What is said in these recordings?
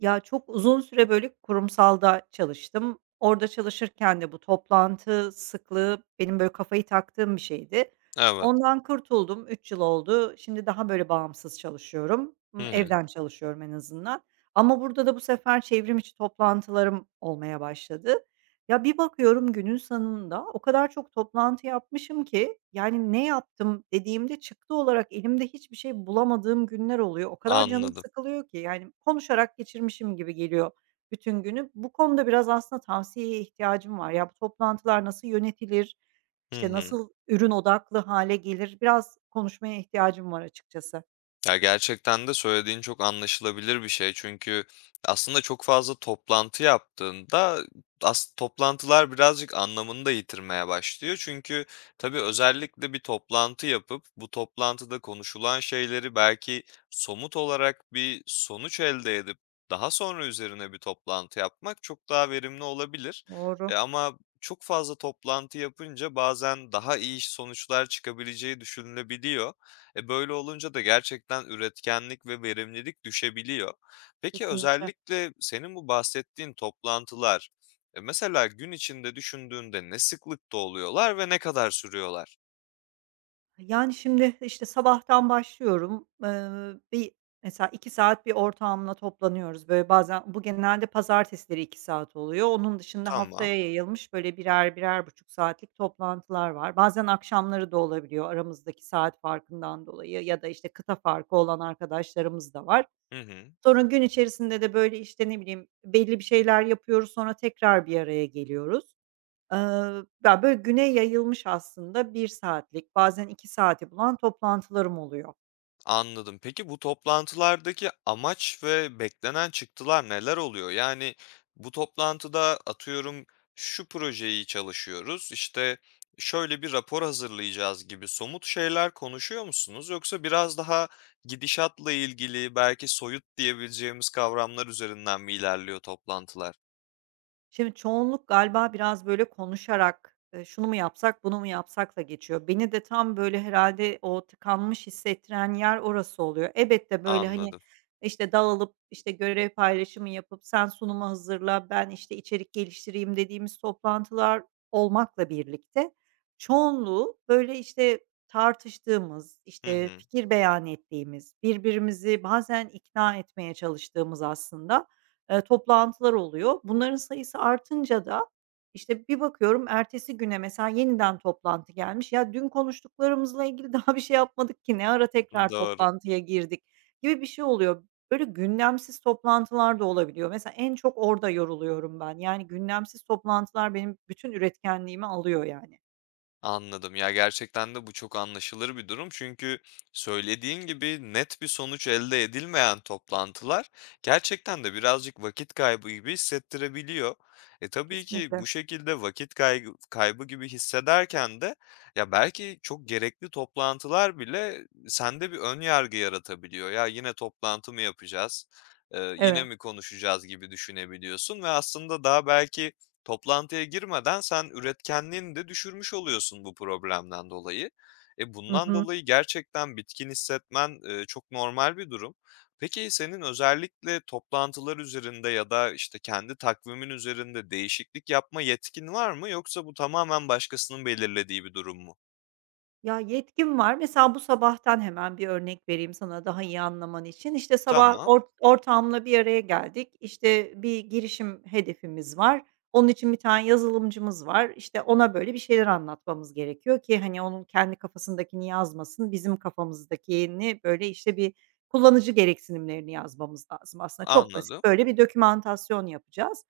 Ya, çok uzun süre, böyle, kurumsalda çalıştım. Orada çalışırken de bu toplantı sıklığı benim, böyle, kafayı taktığım bir şeydi. Evet. Ondan kurtuldum, 3 yıl oldu. Şimdi daha, böyle, bağımsız çalışıyorum. Hı hı. Evden çalışıyorum en azından ama burada da bu sefer çevrim içi toplantılarım olmaya başladı. Ya, bir bakıyorum günün sonunda o kadar çok toplantı yapmışım ki, yani, "Ne yaptım?" dediğimde çıktı olarak elimde hiçbir şey bulamadığım günler oluyor. O kadar canım Anladım. sıkılıyor ki, yani, konuşarak geçirmişim gibi geliyor bütün günü. Bu konuda biraz aslında tavsiyeye ihtiyacım var. Ya, bu toplantılar nasıl yönetilir? Hı İşte, hı. nasıl ürün odaklı hale gelir? Biraz konuşmaya ihtiyacım var açıkçası. Ya, gerçekten de söylediğin çok anlaşılabilir bir şey. Çünkü aslında çok fazla toplantı yaptığında toplantılar birazcık anlamını da yitirmeye başlıyor. Çünkü tabii özellikle bir toplantı yapıp bu toplantıda konuşulan şeyleri belki somut olarak bir sonuç elde edip daha sonra üzerine bir toplantı yapmak çok daha verimli olabilir. Doğru, Ama çok fazla toplantı yapınca bazen daha iyi sonuçlar çıkabileceği düşünülebiliyor. Böyle olunca da gerçekten üretkenlik ve verimlilik düşebiliyor. Peki kesinlikle. özellikle senin bu bahsettiğin toplantılar, mesela gün içinde düşündüğünde ne sıklıkta oluyorlar ve ne kadar sürüyorlar? Yani, şimdi, işte, sabahtan başlıyorum. Bir mesela 2 saat bir ortağımla toplanıyoruz. Böyle, bazen bu genelde pazartesileri 2 saat oluyor. Onun dışında Tamam. haftaya yayılmış, böyle, birer buçuk saatlik toplantılar var. Bazen akşamları da olabiliyor aramızdaki saat farkından dolayı ya da, işte, kıta farkı olan arkadaşlarımız da var. Hı hı. Sonra gün içerisinde de, böyle, işte, ne bileyim, belli bir şeyler yapıyoruz, sonra tekrar bir araya geliyoruz. Eee, ya, böyle güne yayılmış aslında bir saatlik, bazen 2 saati bulan toplantılarım oluyor. Anladım. Peki bu toplantılardaki amaç ve beklenen çıktılar neler oluyor? Yani bu toplantıda atıyorum şu projeyi çalışıyoruz, işte şöyle bir rapor hazırlayacağız gibi somut şeyler konuşuyor musunuz? Yoksa biraz daha gidişatla ilgili belki soyut diyebileceğimiz kavramlar üzerinden mi ilerliyor toplantılar? Şimdi çoğunluk galiba biraz böyle konuşarak, şunu mu yapsak, bunu mu yapsakla geçiyor. Beni de tam böyle herhalde o tıkanmış hissettiren yer orası oluyor. Elbette böyle, hani, Anladım. işte, dağılıp, işte, görev paylaşımı yapıp sen sunumu hazırla, ben, işte, içerik geliştireyim dediğimiz toplantılar olmakla birlikte çoğunluğu böyle, işte, tartıştığımız, Hı işte, hı. fikir beyan ettiğimiz, birbirimizi bazen ikna etmeye çalıştığımız aslında toplantılar oluyor. Bunların sayısı artınca da, işte, bir bakıyorum ertesi güne mesela yeniden toplantı gelmiş. Ya, dün konuştuklarımızla ilgili daha bir şey yapmadık ki ne ara tekrar Doğru. toplantıya girdik gibi bir şey oluyor. Böyle gündemsiz toplantılar da olabiliyor. Mesela en çok orada yoruluyorum ben. Yani gündemsiz toplantılar benim bütün üretkenliğimi alıyor yani. Anladım. Ya, gerçekten de bu çok anlaşılır bir durum. Çünkü söylediğin gibi net bir sonuç elde edilmeyen toplantılar gerçekten de birazcık vakit kaybı gibi hissettirebiliyor. E, tabii ki Kesinlikle. bu şekilde vakit kaybı gibi hissederken de ya, belki çok gerekli toplantılar bile sende bir ön yargı yaratabiliyor. "Ya, yine toplantı mı yapacağız, yine Evet. mi konuşacağız?" gibi düşünebiliyorsun ve aslında daha belki toplantıya girmeden sen üretkenliğini de düşürmüş oluyorsun bu problemden dolayı. E, Hı bundan hı. dolayı gerçekten bitkin hissetmen, çok normal bir durum. Peki senin özellikle toplantılar üzerinde ya da, işte, kendi takvimin üzerinde değişiklik yapma yetkin var mı yoksa bu tamamen başkasının belirlediği bir durum mu? Ya, yetkim var. Mesela bu sabahtan hemen bir örnek vereyim sana daha iyi anlaman için. İşte, sabah Tamam, ortağımla bir araya geldik. İşte, bir girişim hedefimiz var. Onun için bir tane yazılımcımız var. İşte, ona, böyle, bir şeyler anlatmamız gerekiyor ki, hani, onun kendi kafasındakini yazmasın, bizim kafamızdakini, böyle, işte, bir kullanıcı gereksinimlerini yazmamız lazım aslında. Çok basit, anladım. böyle, bir dokümantasyon yapacağız.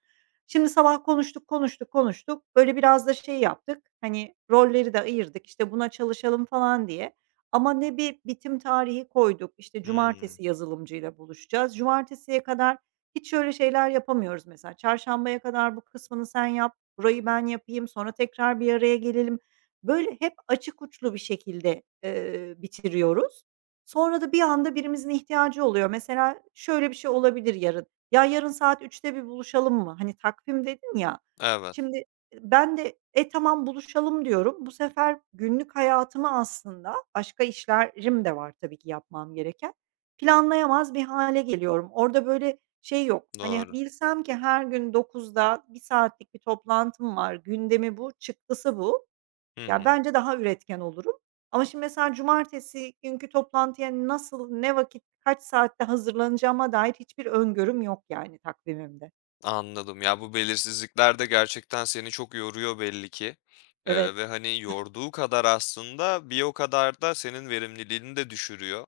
Şimdi sabah konuştuk, konuştuk, konuştuk. Böyle biraz da şey yaptık, hani, rolleri de ayırdık, İşte buna çalışalım falan diye ama ne bir bitim tarihi koyduk, İşte Hımm. cumartesi yazılımcıyla buluşacağız. Cumartesiye kadar hiç öyle şeyler yapamıyoruz mesela. Çarşambaya kadar bu kısmını sen yap, burayı ben yapayım, sonra tekrar bir araya gelelim. Böyle hep açık uçlu bir şekilde, bitiriyoruz. Sonra da bir anda birimizin ihtiyacı oluyor. Mesela şöyle bir şey olabilir yarın. "Ya, yarın saat 3'te bir buluşalım mı?" Hani, takvim dedin ya. Evet, Şimdi ben de, "E, tamam buluşalım." diyorum. Bu sefer günlük hayatımı aslında başka işlerim de var tabii ki yapmam gereken, planlayamaz bir hâle geliyorum. Orada böyle şey yok, hani, doğru. bilsem ki her gün 9'da bir saatlik bir toplantım var, gündemi bu, çıktısı bu. Hı Ya, hı. bence daha üretken olurum ama şimdi mesela cumartesi günkü toplantıya nasıl, ne vakit, kaç saatte hazırlanacağıma dair hiçbir öngörüm yok yani takvimimde. Anladım. Ya, bu belirsizlikler de gerçekten seni çok yoruyor belli ki, ve, Evet. hani, yorduğu kadar aslında bir o kadar da senin verimliliğini de düşürüyor.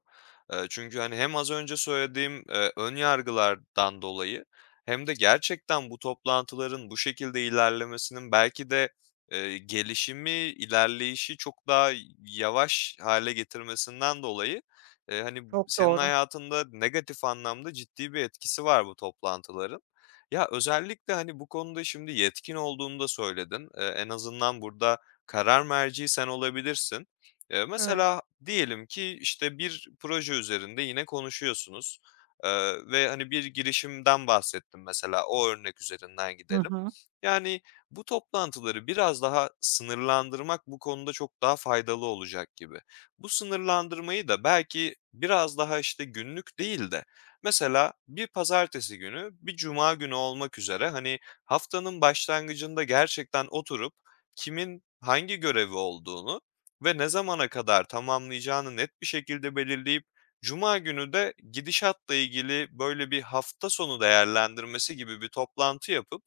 Çünkü, hani, hem az önce söylediğim, ön yargılardan dolayı hem de gerçekten bu toplantıların bu şekilde ilerlemesinin belki de, gelişimi, ilerleyişi çok daha yavaş hale getirmesinden dolayı, hani, Çok senin doğru. hayatında negatif anlamda ciddi bir etkisi var bu toplantıların. Ya, özellikle, hani, bu konuda şimdi yetkin olduğunu da söyledin. En azından burada karar merci sen olabilirsin. Eee, Evet. mesela diyelim ki, işte, bir proje üzerinde yine konuşuyorsunuz, ve, hani, bir girişimden bahsettim mesela, o örnek üzerinden Hı gidelim. hı. Yani, bu toplantıları biraz daha sınırlandırmak bu konuda çok daha faydalı olacak gibi. Bu sınırlandırmayı da belki biraz daha, işte, günlük değil de mesela bir pazartesi günü, bir cuma günü olmak üzere, hani, haftanın başlangıcında gerçekten oturup kimin hangi görevi olduğunu ve ne zamana kadar tamamlayacağını net bir şekilde belirleyip cuma günü de gidişatla ilgili, böyle, bir hafta sonu değerlendirmesi gibi bir toplantı yapıp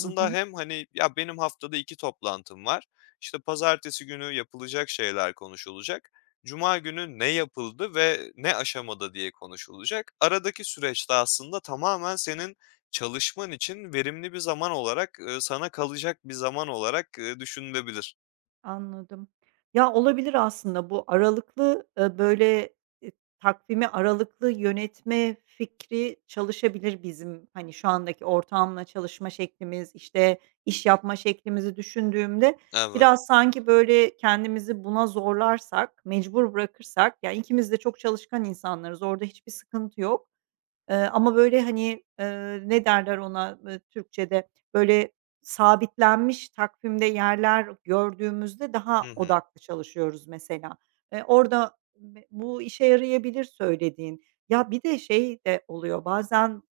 Hı hı. hem, hani, "Ya, benim haftada 2 toplantım var, işte, pazartesi günü yapılacak şeyler konuşulacak." Cuma günü ne yapıldı ve ne aşamada diye konuşulacak. Aradaki süreçte aslında tamamen senin çalışman için verimli bir zaman olarak, sana kalacak bir zaman olarak, düşünülebilir. Anladım. Ya, olabilir aslında bu aralıklı, böyle, eee, takvimi aralıklı yönetme fikri çalışabilir bizim, hani, şu andaki ortamla çalışma şeklimiz, işte, iş yapma şeklimizi düşündüğümde Evet. biraz sanki, böyle, kendimizi buna zorlarsak, mecbur bırakırsak, yani ikimiz de çok çalışkan insanlarız, orada hiçbir sıkıntı yok. Ama böyle, hani, ne derler ona, Türkçe'de? Böyle, sabitlenmiş takvimde yerler gördüğümüzde daha Hı hı. odaklı çalışıyoruz mesela. Orada bu işe yarayabilir söylediğin. Ya, bir de şey de oluyor bazen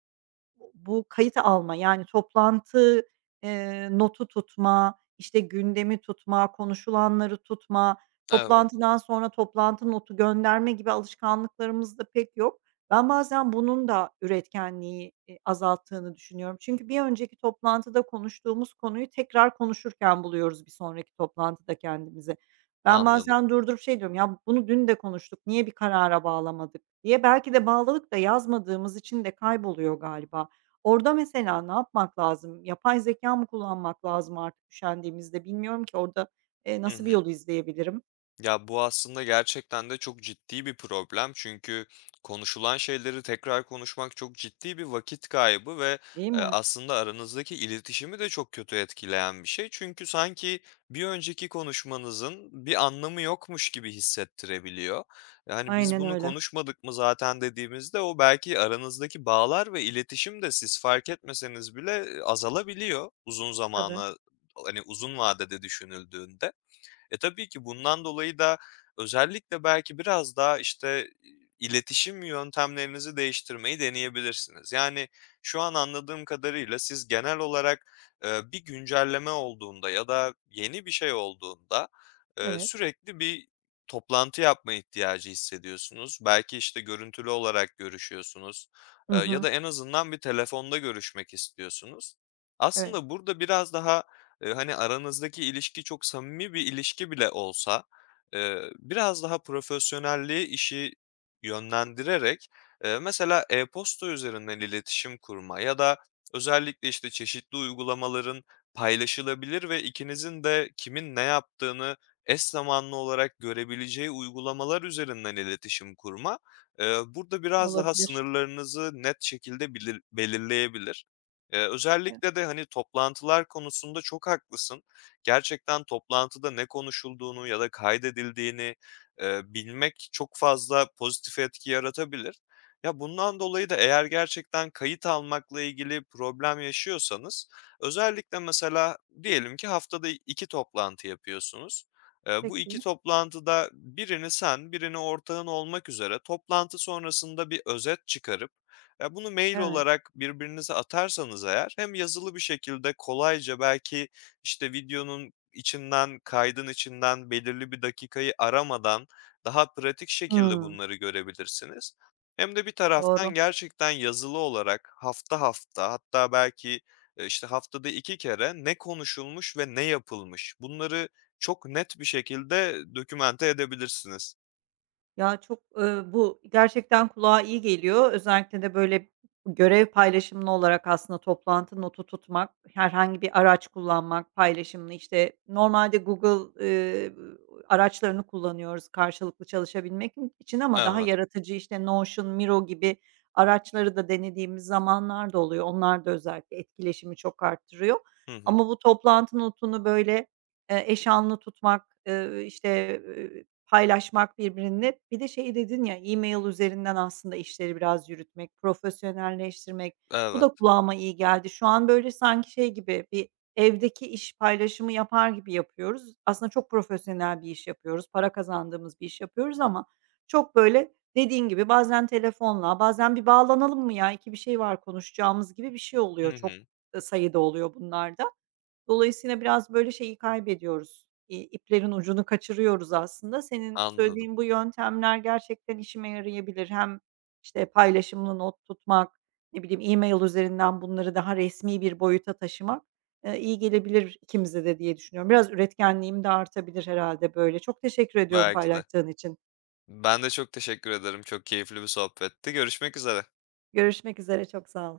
bu kayıt alma, yani toplantı, notu tutma, işte, gündemi tutma, konuşulanları tutma, Evet, toplantıdan sonra toplantı notu gönderme gibi alışkanlıklarımızda pek yok. Ben bazen bunun da üretkenliği, azalttığını düşünüyorum. Çünkü bir önceki toplantıda konuştuğumuz konuyu tekrar konuşurken buluyoruz bir sonraki toplantıda kendimizi. Ben anladım. bazen durdurup şey diyorum, "Ya, bunu dün de konuştuk, niye bir karara bağlamadık?" diye. Belki de bağladık da yazmadığımız için de kayboluyor galiba. Orada mesela ne yapmak lazım? Yapay zekâ mı kullanmak lazım artık üşendiğimizde? Bilmiyorum ki orada, Hı nasıl bir hı. yolu izleyebilirim, Ya, bu aslında gerçekten de çok ciddi bir problem. Çünkü konuşulan şeyleri tekrar konuşmak çok ciddi bir vakit kaybı ve, değil mi? aslında aranızdaki iletişimi de çok kötü etkileyen bir şey. Çünkü sanki bir önceki konuşmanızın bir anlamı yokmuş gibi hissettirebiliyor. Yani, "Biz Aynen bunu öyle. konuşmadık mı zaten?" dediğimizde o belki aranızdaki bağlar ve iletişim de siz fark etmeseniz bile, azalabiliyor uzun Tabii, zamana, hani, uzun vadede düşünüldüğünde. E, tabii ki bundan dolayı da özellikle belki biraz daha, işte, iletişim yöntemlerinizi değiştirmeyi deneyebilirsiniz. Yani, şu an anladığım kadarıyla siz genel olarak, bir güncelleme olduğunda ya da yeni bir şey olduğunda, evet. sürekli bir toplantı yapma ihtiyacı hissediyorsunuz. Belki, işte, görüntülü olarak görüşüyorsunuz, Hı ya hı. da en azından bir telefonda görüşmek istiyorsunuz. Evet, Aslında burada biraz daha hani, aranızdaki ilişki çok samimi bir ilişki bile olsa, biraz daha profesyonelliği işi yönlendirerek, mesela e-posta üzerinden iletişim kurma ya da özellikle, işte, çeşitli uygulamaların paylaşılabilir ve ikinizin de kimin ne yaptığını eş zamanlı olarak görebileceği uygulamalar üzerinden iletişim kurma, burada biraz daha olabilir. sınırlarınızı net şekilde belirleyebilir. Eee, E özellikle de, hani, toplantılar konusunda çok haklısın. Gerçekten toplantıda ne konuşulduğunu ya da kaydedildiğini, bilmek çok fazla pozitif etki yaratabilir. Ya, bundan dolayı da eğer gerçekten kayıt almakla ilgili problem yaşıyorsanız özellikle mesela diyelim ki haftada 2 toplantı yapıyorsunuz. Bu 2 peki. toplantıda birini sen, birini ortağın olmak üzere toplantı sonrasında bir özet çıkarıp ya, bunu mail Evet. olarak birbirinize atarsanız eğer hem yazılı bir şekilde kolayca belki, işte, videonun içinden, kaydın içinden belirli bir dakikayı aramadan daha pratik şekilde Hımm. bunları görebilirsiniz. Hem de bir taraftan Doğru. gerçekten yazılı olarak hafta hafta hatta belki, işte, haftada 2 kere ne konuşulmuş ve ne yapılmış bunları çok net bir şekilde dokümante edebilirsiniz. Ya, çok, bu gerçekten kulağa iyi geliyor. Özellikle de, böyle, görev paylaşımlı olarak aslında toplantı notu tutmak, herhangi bir araç kullanmak paylaşımlı, işte, normalde Google, araçlarını kullanıyoruz karşılıklı çalışabilmek için ama daha Evet. yaratıcı, işte, Notion, Miro gibi araçları da denediğimiz zamanlar da oluyor. Onlar da özellikle etkileşimi çok arttırıyor Hı hı. ama bu toplantı notunu, böyle, eş anlı tutmak, işte, paylaşmak birbirinle. Bir de şey dedin ya, e-mail üzerinden aslında işleri biraz yürütmek, profesyonelleştirmek. Bu Evet. da kulağıma iyi geldi. Şu an böyle sanki şey gibi bir evdeki iş paylaşımı yapar gibi yapıyoruz. Aslında çok profesyonel bir iş yapıyoruz, para kazandığımız bir iş yapıyoruz ama çok böyle dediğin gibi bazen telefonla, bazen "Bir bağlanalım mı ya? İki bir şey var konuşacağımız." gibi bir şey oluyor. Hı Çok, hı. Sayıda oluyor bunlar da. Dolayısıyla biraz, böyle, şeyi kaybediyoruz, iplerin ucunu kaçırıyoruz aslında. Senin Anladım. söylediğin bu yöntemler gerçekten işime yarayabilir. Hem, işte, paylaşımlı not tutmak, ne bileyim, e-mail üzerinden bunları daha resmi bir boyuta taşımak, iyi gelebilir ikimize de diye düşünüyorum. Biraz üretkenliğim de artabilir herhalde böyle. Çok teşekkür ediyorum Belki de. paylaştığın için. Ben de çok teşekkür ederim. Çok keyifli bir sohbetti. Görüşmek üzere. Görüşmek üzere, çok sağ ol.